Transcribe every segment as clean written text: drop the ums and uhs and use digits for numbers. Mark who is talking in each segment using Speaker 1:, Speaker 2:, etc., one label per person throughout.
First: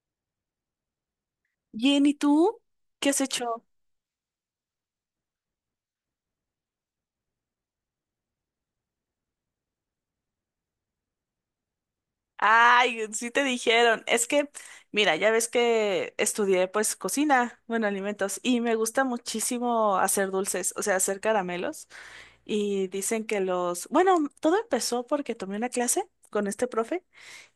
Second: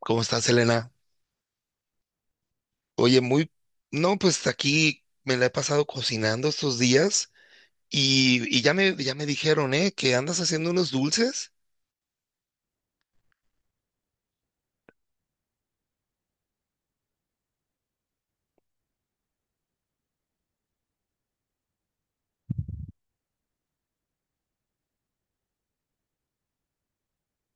Speaker 1: ¿Cómo estás, Elena?
Speaker 2: Bien, ¿y tú? ¿Qué
Speaker 1: Oye,
Speaker 2: has
Speaker 1: muy...
Speaker 2: hecho?
Speaker 1: No, pues aquí me la he pasado cocinando estos días y ya me dijeron, ¿eh? Que andas haciendo unos dulces.
Speaker 2: Ay, sí te dijeron. Es que, mira, ya ves que estudié pues cocina, bueno, alimentos, y me gusta muchísimo hacer dulces, o sea, hacer caramelos. Y dicen que los, bueno, todo empezó porque tomé una clase con este profe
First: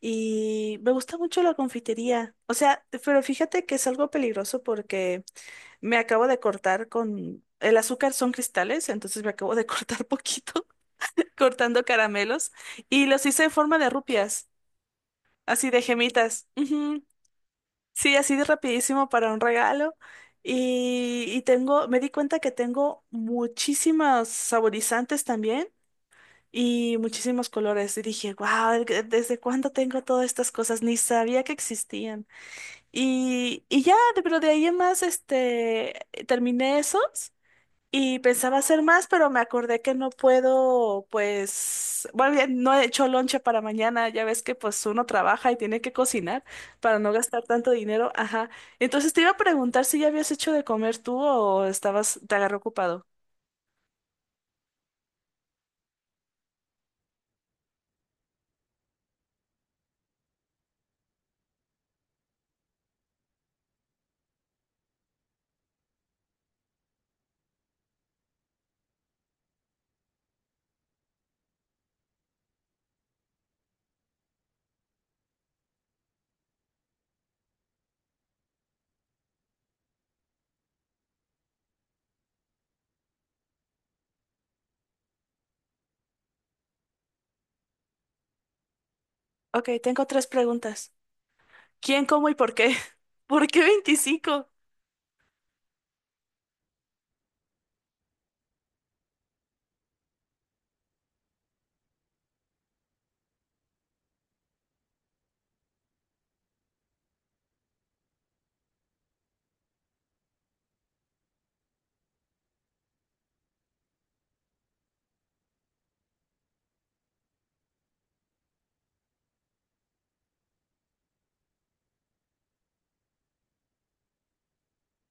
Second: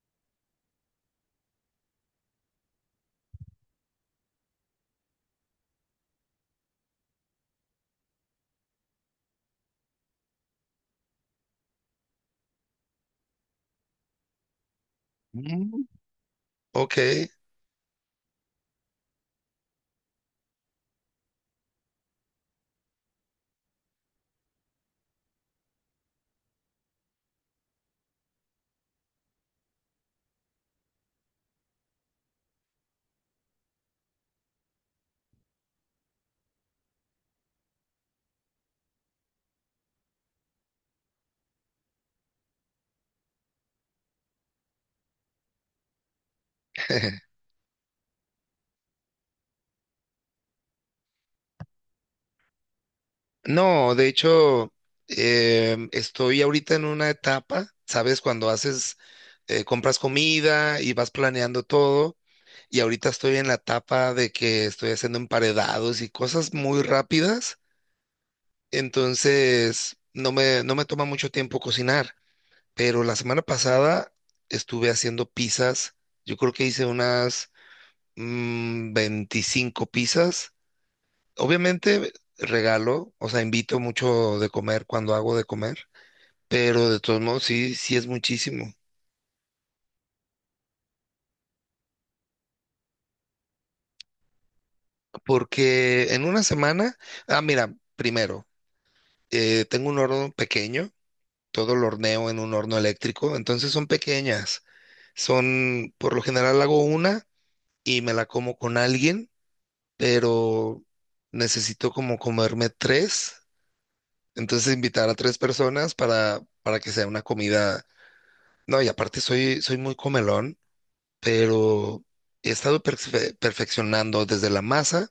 Speaker 2: y me gusta mucho la confitería. O sea, pero fíjate que es algo peligroso porque me acabo de cortar con... El azúcar son cristales, entonces me acabo de cortar poquito. Cortando caramelos y los hice en forma de rupias, así de
Speaker 1: Mm.
Speaker 2: gemitas. Ujú.
Speaker 1: Ok.
Speaker 2: Sí, así de rapidísimo para un regalo. Y tengo, me di cuenta que tengo muchísimos saborizantes también y muchísimos colores. Y dije, wow, ¿desde cuándo tengo todas estas cosas? Ni sabía que existían. Y ya, pero de ahí en más, este, terminé esos. Y pensaba hacer más, pero me acordé que no puedo, pues, bueno, ya no he hecho lonche para mañana, ya ves que pues uno trabaja y tiene que cocinar para no gastar tanto dinero, ajá. Entonces te iba a preguntar si ya habías hecho de comer tú o estabas, te agarró ocupado.
Speaker 1: No, de hecho, estoy ahorita en una etapa, ¿sabes? Cuando haces, compras comida y vas planeando todo. Y ahorita estoy en la etapa de que estoy haciendo emparedados y cosas muy rápidas. Entonces, no me toma mucho tiempo cocinar, pero la semana pasada estuve haciendo pizzas. Yo creo que hice unas 25 pizzas. Obviamente regalo, o sea, invito mucho de comer cuando hago de comer, pero de todos modos sí, sí es muchísimo.
Speaker 2: Ok, tengo tres preguntas. ¿Quién, cómo y por qué? ¿Por qué 25?
Speaker 1: Porque en una semana, ah, mira, primero, tengo un horno pequeño, todo lo horneo en un horno eléctrico, entonces son pequeñas. Son, por lo general hago una. Y me la como con alguien, pero necesito como comerme tres, entonces invitar a tres personas para que sea una comida. No, y aparte soy muy comelón, pero he estado perfeccionando desde la masa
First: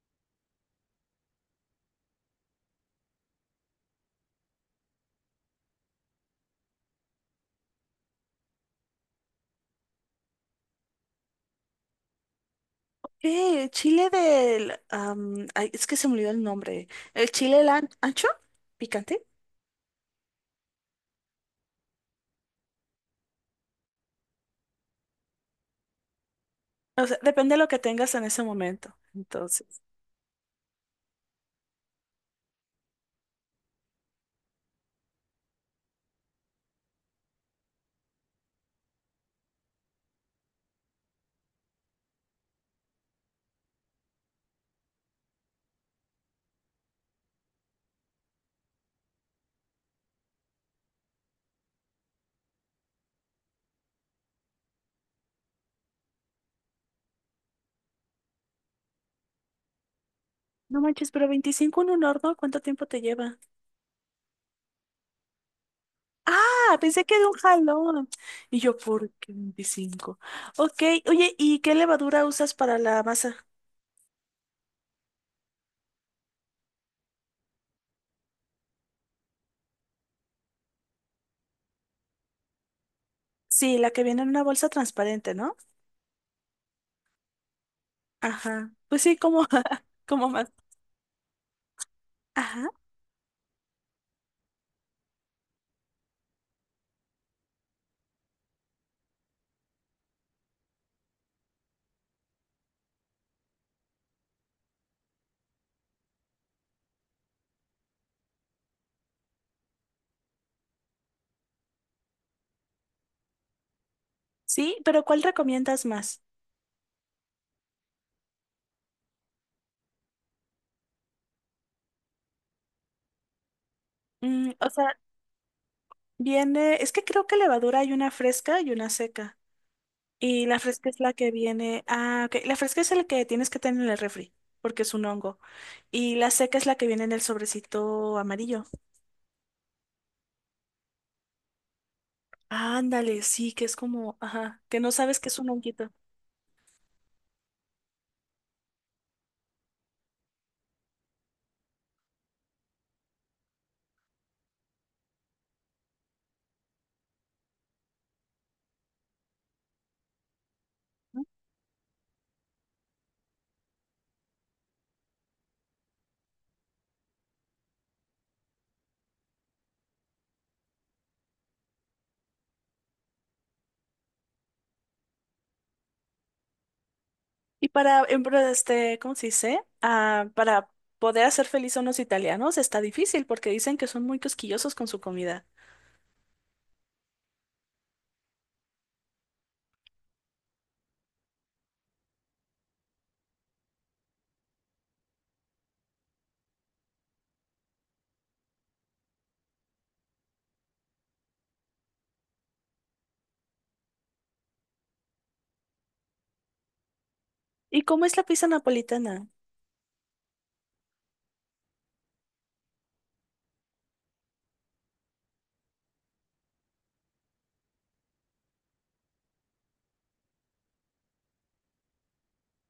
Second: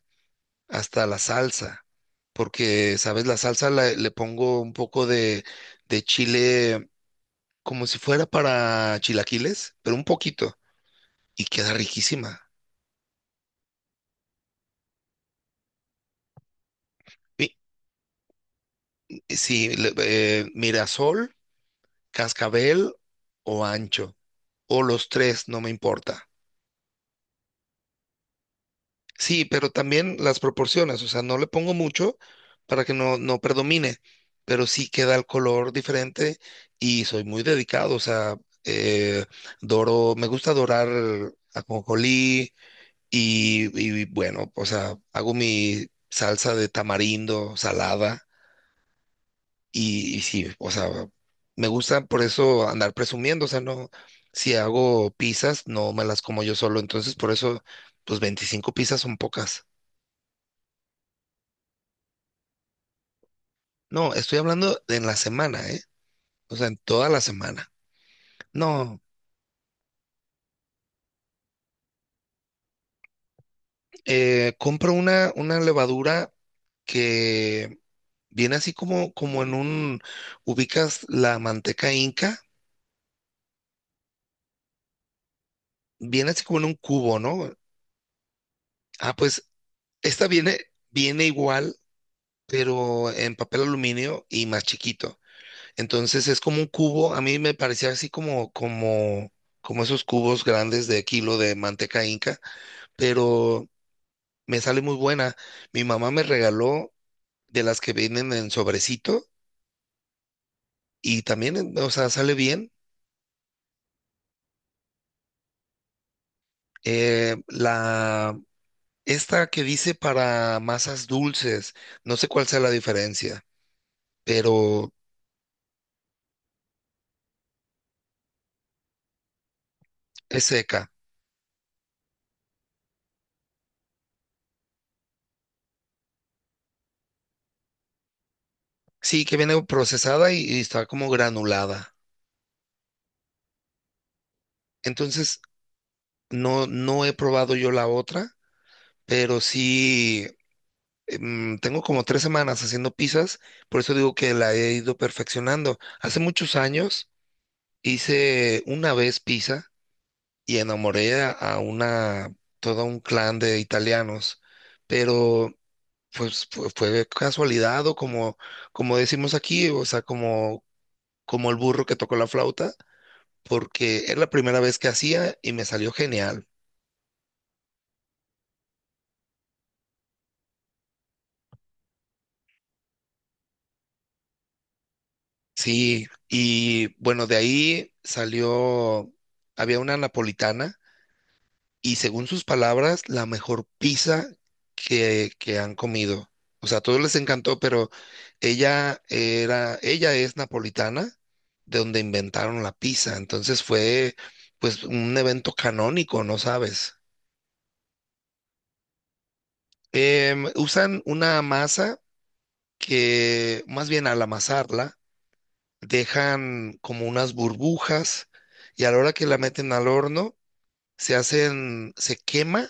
Speaker 1: hasta la salsa, porque, ¿sabes? La salsa le pongo un poco de chile como si fuera para chilaquiles, pero un poquito, y queda riquísima.
Speaker 2: ¿Qué? ¿Chile del... ay, es que se me olvidó el nombre. ¿El
Speaker 1: Mi-
Speaker 2: chile ancho? ¿Picante?
Speaker 1: Sí, Mirasol, cascabel o ancho, o los tres, no me importa.
Speaker 2: O sea, depende de lo que tengas en ese momento.
Speaker 1: Sí, pero
Speaker 2: Entonces,
Speaker 1: también las proporciones, o sea, no le pongo mucho para que no, no predomine, pero sí queda el color diferente y soy muy dedicado, o sea, eh, doro, me gusta dorar ajonjolí. Y, y bueno, o sea, hago mi salsa de tamarindo salada. Y sí, o sea, me gusta por eso andar presumiendo, o sea, no, si hago pizzas, no me las como yo solo, entonces por eso, pues 25 pizzas son pocas.
Speaker 2: no manches, pero 25 en un horno, ¿cuánto tiempo te lleva?
Speaker 1: No, estoy hablando de en la semana, ¿eh? O sea, en
Speaker 2: Ah, pensé
Speaker 1: toda
Speaker 2: que
Speaker 1: la
Speaker 2: de un
Speaker 1: semana.
Speaker 2: jalón. Y yo,
Speaker 1: No,
Speaker 2: ¿por qué 25? Ok, oye, ¿y qué levadura usas para la masa?
Speaker 1: compro una levadura que viene así como, como en ubicas la manteca inca,
Speaker 2: Sí, la que viene en una bolsa transparente, ¿no?
Speaker 1: viene así como en un cubo, ¿no?
Speaker 2: Ajá. Pues
Speaker 1: Ah,
Speaker 2: sí,
Speaker 1: pues
Speaker 2: como,
Speaker 1: esta
Speaker 2: como más.
Speaker 1: viene, viene igual,
Speaker 2: Ajá.
Speaker 1: pero en papel aluminio y más chiquito. Entonces es como un cubo, a mí me parecía así como esos cubos grandes de kilo de manteca inca, pero me sale muy buena. Mi mamá me regaló de las que vienen en sobrecito y también, o sea, sale bien.
Speaker 2: Sí, pero ¿cuál recomiendas más?
Speaker 1: Eh, la, esta que dice para masas dulces, no sé cuál sea la diferencia,
Speaker 2: Mm, o
Speaker 1: pero
Speaker 2: sea, viene, es que creo que levadura hay una fresca y una seca.
Speaker 1: es
Speaker 2: Y la fresca
Speaker 1: seca.
Speaker 2: es la que viene. Ah, ok. La fresca es la que tienes que tener en el refri, porque es un hongo. Y la seca es la que viene en el sobrecito amarillo.
Speaker 1: Sí, que viene procesada y está como granulada.
Speaker 2: Ándale, sí, que es como, ajá, que no sabes que es
Speaker 1: Entonces,
Speaker 2: un honguito.
Speaker 1: no he probado yo la otra, pero sí, tengo como 3 semanas haciendo pizzas, por eso digo que la he ido perfeccionando. Hace muchos años hice una vez pizza y enamoré a todo un clan de italianos, pero pues fue casualidad o como, como decimos aquí, o sea, como, como el burro que tocó la flauta, porque era la primera vez que hacía y me salió genial.
Speaker 2: Y para, este, ¿cómo se dice? Ah, para poder hacer feliz a unos italianos está difícil porque dicen que son muy cosquillosos con su comida.
Speaker 1: Sí, y bueno, de ahí salió, había una napolitana y según sus palabras, la mejor pizza que han comido. O sea, a todos les encantó, pero ella era, ella es napolitana, de donde inventaron la pizza. Entonces fue pues un evento canónico, ¿no sabes?
Speaker 2: ¿Y cómo es la pizza napolitana?
Speaker 1: Usan una masa más bien al amasarla, dejan como unas burbujas, y a la hora que la meten al horno, se hacen, se quema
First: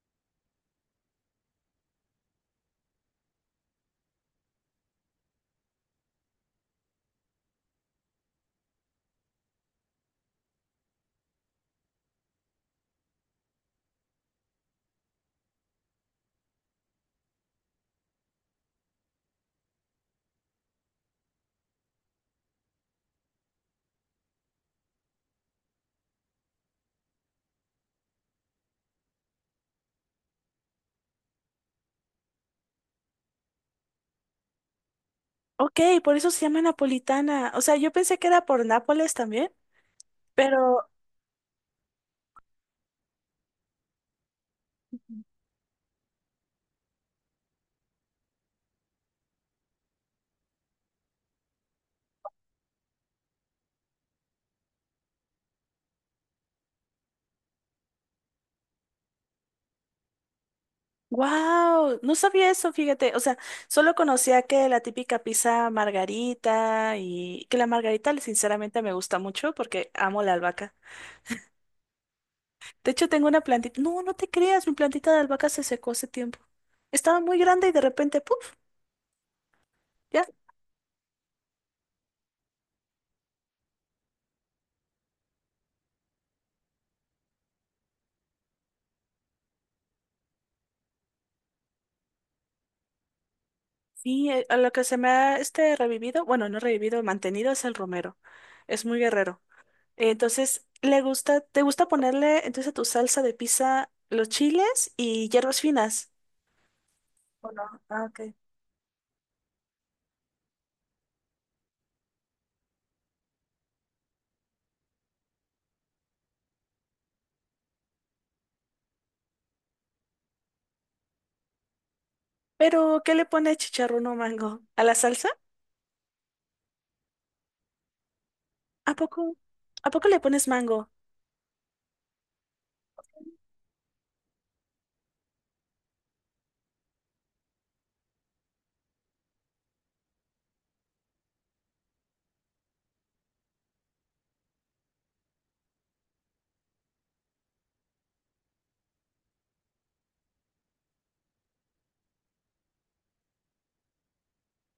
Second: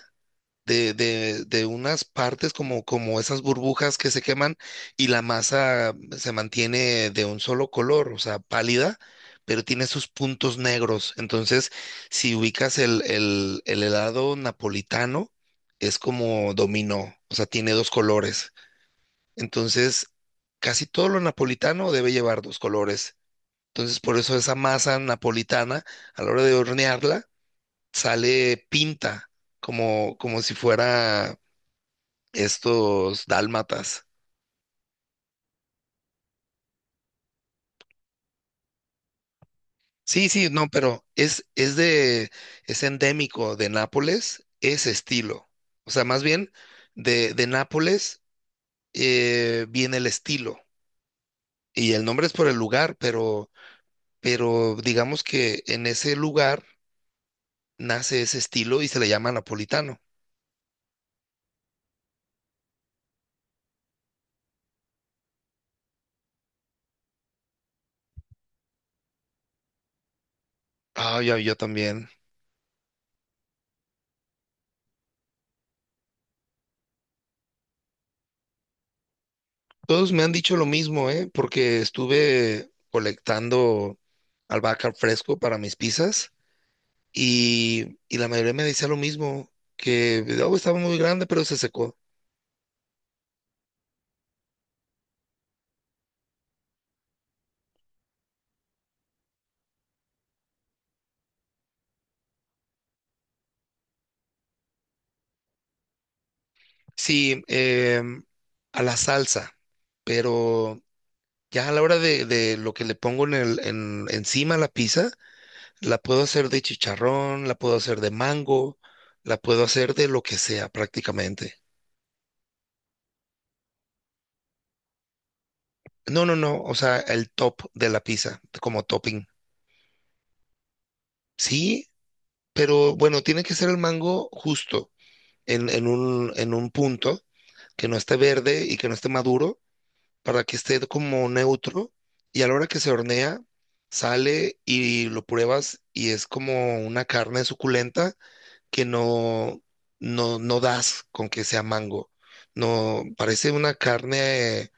Speaker 1: de unas partes como, como esas burbujas que se queman, y la masa se mantiene de un solo color, o sea, pálida, pero tiene sus puntos negros. Entonces, si ubicas el helado napolitano, es como dominó, o sea, tiene dos colores. Entonces, casi todo lo napolitano debe llevar dos colores. Entonces, por eso esa masa napolitana, a la hora de hornearla, sale pinta, como, como si fuera estos dálmatas.
Speaker 2: Ok, por eso se llama napolitana. O sea, yo pensé que era por Nápoles también,
Speaker 1: Sí, sí, no,
Speaker 2: pero
Speaker 1: pero es endémico de Nápoles, ese estilo. O sea, más bien de Nápoles viene el estilo. Y el nombre es por el lugar, pero digamos que en ese lugar nace ese estilo y se le llama napolitano.
Speaker 2: wow, no sabía eso, fíjate. O sea, solo conocía que la típica pizza margarita y que la margarita sinceramente me gusta mucho porque amo la albahaca.
Speaker 1: Ah, ya, yo también.
Speaker 2: De hecho, tengo una plantita. No, no te creas, mi plantita de albahaca se secó hace tiempo. Estaba muy grande y de repente, ¡puf!
Speaker 1: Todos me
Speaker 2: Ya.
Speaker 1: han dicho lo mismo, ¿eh? Porque estuve colectando albahaca fresco para mis pizzas, y la mayoría me decía lo mismo, que "Oh, estaba muy grande, pero se secó".
Speaker 2: Sí, a lo que se me ha este revivido, bueno, no revivido, mantenido es el romero. Es muy guerrero. Entonces, le gusta, ¿te gusta ponerle entonces a tu salsa de pizza los chiles y hierbas finas?
Speaker 1: Sí,
Speaker 2: ¿O no? Ah, ok.
Speaker 1: a la salsa, pero ya a la hora de lo que le pongo en encima a la pizza, la puedo hacer de chicharrón, la puedo hacer de mango, la puedo hacer de lo que sea prácticamente.
Speaker 2: Pero, ¿qué le pone chicharrón o mango? ¿A la salsa?
Speaker 1: No, no, no, o sea, el top de la pizza como
Speaker 2: ¿A
Speaker 1: topping.
Speaker 2: poco? ¿A poco le pones mango?
Speaker 1: Sí, pero bueno, tiene que ser el mango justo en un punto que no esté verde y que no esté maduro para que esté como neutro. Y a la hora que se hornea, sale y lo pruebas y es como una carne suculenta que no, no, no das con que sea mango. No, parece una carne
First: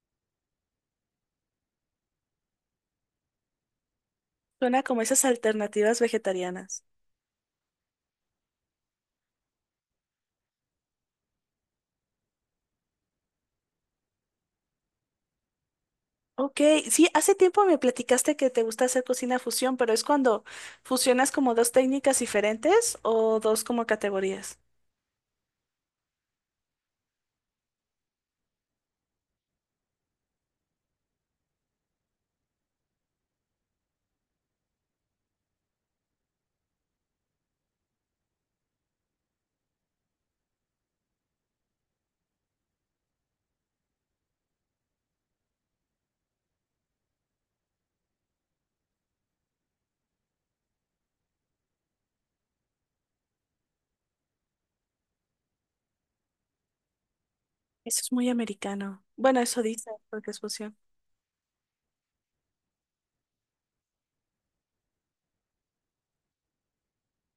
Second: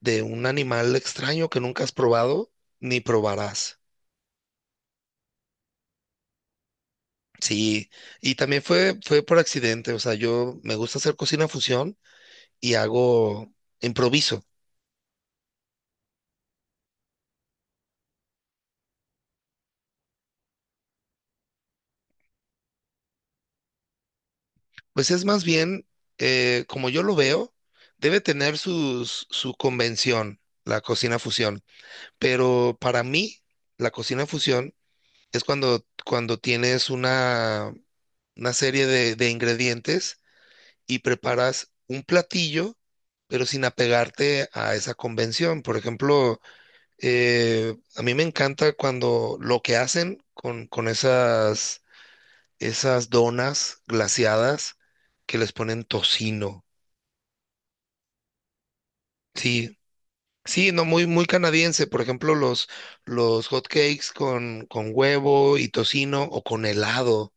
Speaker 1: de un animal extraño que nunca has probado ni probarás.
Speaker 2: Suena como esas alternativas vegetarianas.
Speaker 1: Sí, y también fue por accidente, o sea, yo me gusta hacer cocina fusión y hago improviso.
Speaker 2: Ok, sí, hace tiempo me platicaste que te gusta hacer cocina fusión, pero es cuando fusionas como dos técnicas diferentes o dos como categorías.
Speaker 1: Pues es más bien, como yo lo veo, debe tener su convención, la cocina fusión. Pero para mí, la cocina fusión es cuando, cuando tienes una serie de ingredientes y preparas un platillo, pero sin apegarte a esa convención. Por ejemplo, a mí me encanta cuando lo que hacen con esas donas glaseadas que les ponen tocino.
Speaker 2: Eso es muy americano. Bueno, eso
Speaker 1: Sí,
Speaker 2: dice, porque es
Speaker 1: sí,
Speaker 2: fusión.
Speaker 1: no, muy, muy canadiense. Por ejemplo, los hot cakes con huevo y tocino o con helado.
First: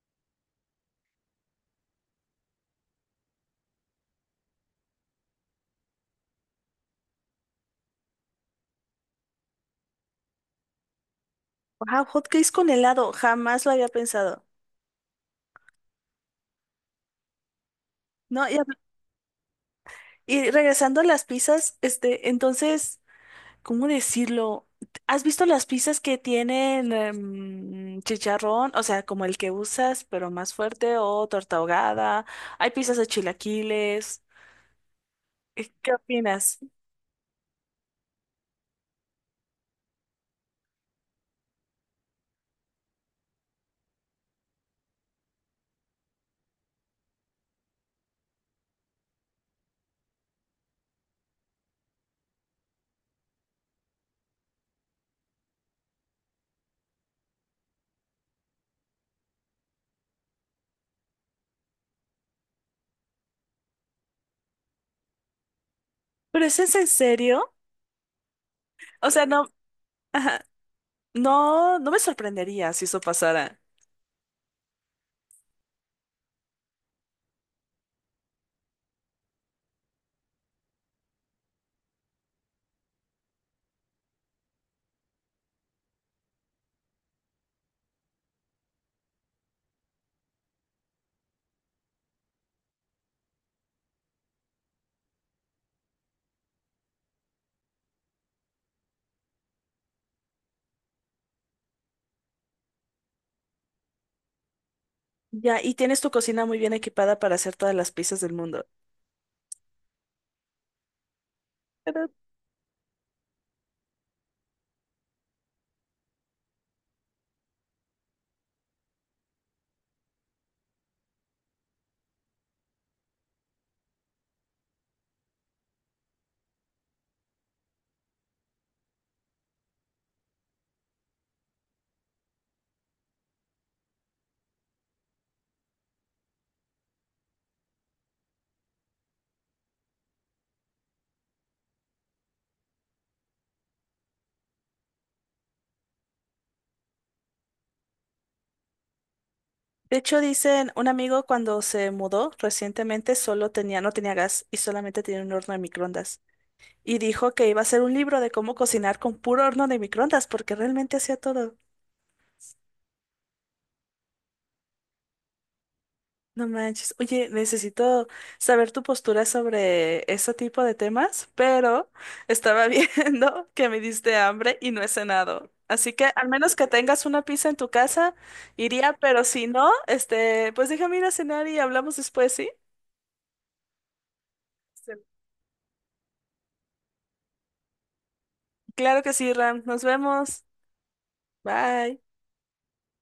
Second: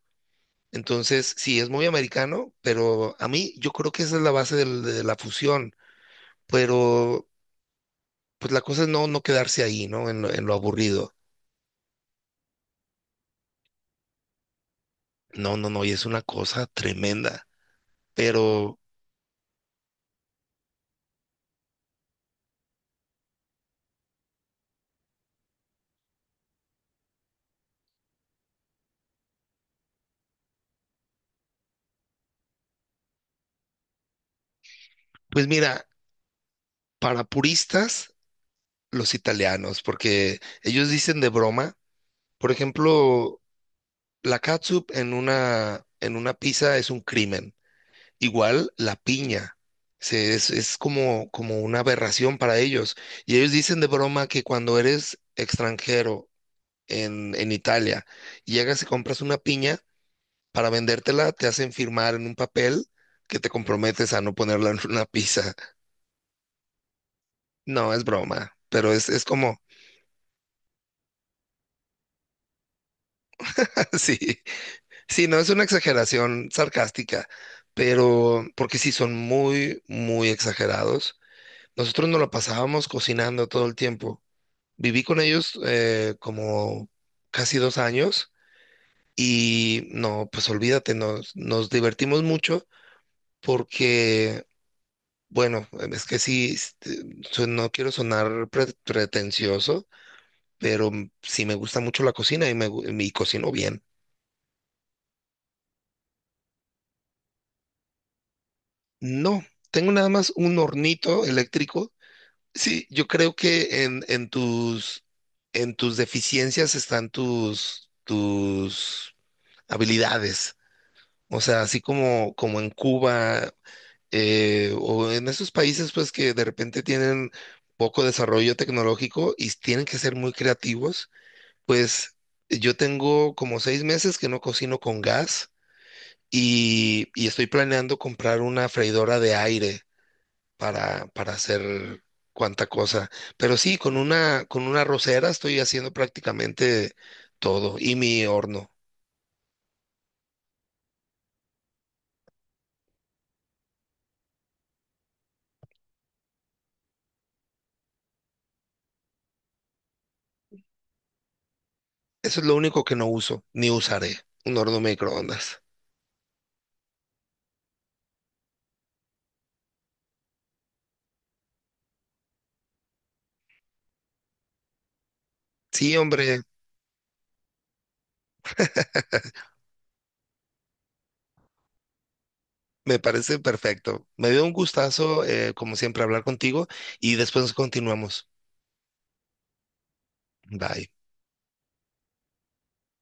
Speaker 1: Entonces, sí, es muy americano, pero a mí yo creo que esa es la base de la fusión. Pero, pues la cosa es no, no quedarse ahí, ¿no? En lo aburrido.
Speaker 2: Wow, hot cakes con helado, jamás lo había pensado.
Speaker 1: No, no, no, y es una cosa tremenda.
Speaker 2: No, y,
Speaker 1: Pero,
Speaker 2: y regresando a las pizzas, este, entonces, ¿cómo decirlo? ¿Has visto las pizzas que tienen em, chicharrón? O sea, como el que usas, pero más fuerte, o torta ahogada. Hay pizzas de chilaquiles.
Speaker 1: pues mira,
Speaker 2: ¿Qué opinas?
Speaker 1: para puristas, los italianos, porque ellos dicen de broma. Por ejemplo, la catsup en una pizza es un crimen. Igual la piña. Es como, como una aberración para ellos. Y ellos dicen de broma que cuando eres extranjero en Italia y llegas y compras una piña, para vendértela te hacen firmar en un papel que te comprometes a no ponerla en una pizza.
Speaker 2: ¿Pero eso es en serio?
Speaker 1: No, es broma, pero es,
Speaker 2: O
Speaker 1: es
Speaker 2: sea, no,
Speaker 1: como,
Speaker 2: ajá, no, no me sorprendería si eso pasara.
Speaker 1: sí. Sí, no es una exageración sarcástica, pero porque sí son muy, muy exagerados. Nosotros nos la pasábamos cocinando todo el tiempo. Viví con ellos como casi 2 años, y no, pues olvídate, nos divertimos mucho porque, bueno, es que sí, no quiero sonar pretencioso, pero sí me gusta mucho la cocina y y cocino bien.
Speaker 2: Ya, y tienes tu cocina muy bien equipada para hacer todas las pizzas del mundo.
Speaker 1: No, tengo nada más un hornito eléctrico. Sí, yo creo que en tus deficiencias están tus habilidades. O sea, así como, como en Cuba o en esos países pues que de repente tienen poco desarrollo tecnológico y tienen que ser muy creativos, pues yo tengo como 6 meses que no cocino con gas, y estoy planeando comprar una freidora de aire para hacer cuanta cosa. Pero sí, con una rosera estoy haciendo prácticamente todo. Y mi horno.
Speaker 2: De hecho, dicen, un amigo cuando se mudó recientemente solo tenía, no tenía gas y solamente tenía un horno de microondas. Y dijo que iba a hacer un libro de cómo cocinar con puro horno de microondas, porque realmente hacía todo.
Speaker 1: Eso es lo único que no uso, ni usaré. Un horno microondas.
Speaker 2: No manches. Oye, necesito saber tu postura sobre ese tipo de temas, pero estaba viendo que me diste hambre y no he cenado. Así
Speaker 1: Sí,
Speaker 2: que al
Speaker 1: hombre,
Speaker 2: menos que tengas una pizza en tu casa, iría, pero si no, este, pues déjame ir a cenar y hablamos después, ¿sí?
Speaker 1: me parece perfecto. Me dio un gustazo, como siempre, hablar contigo y después continuamos.
Speaker 2: Claro que sí, Ram. Nos vemos.
Speaker 1: Bye.
Speaker 2: Bye.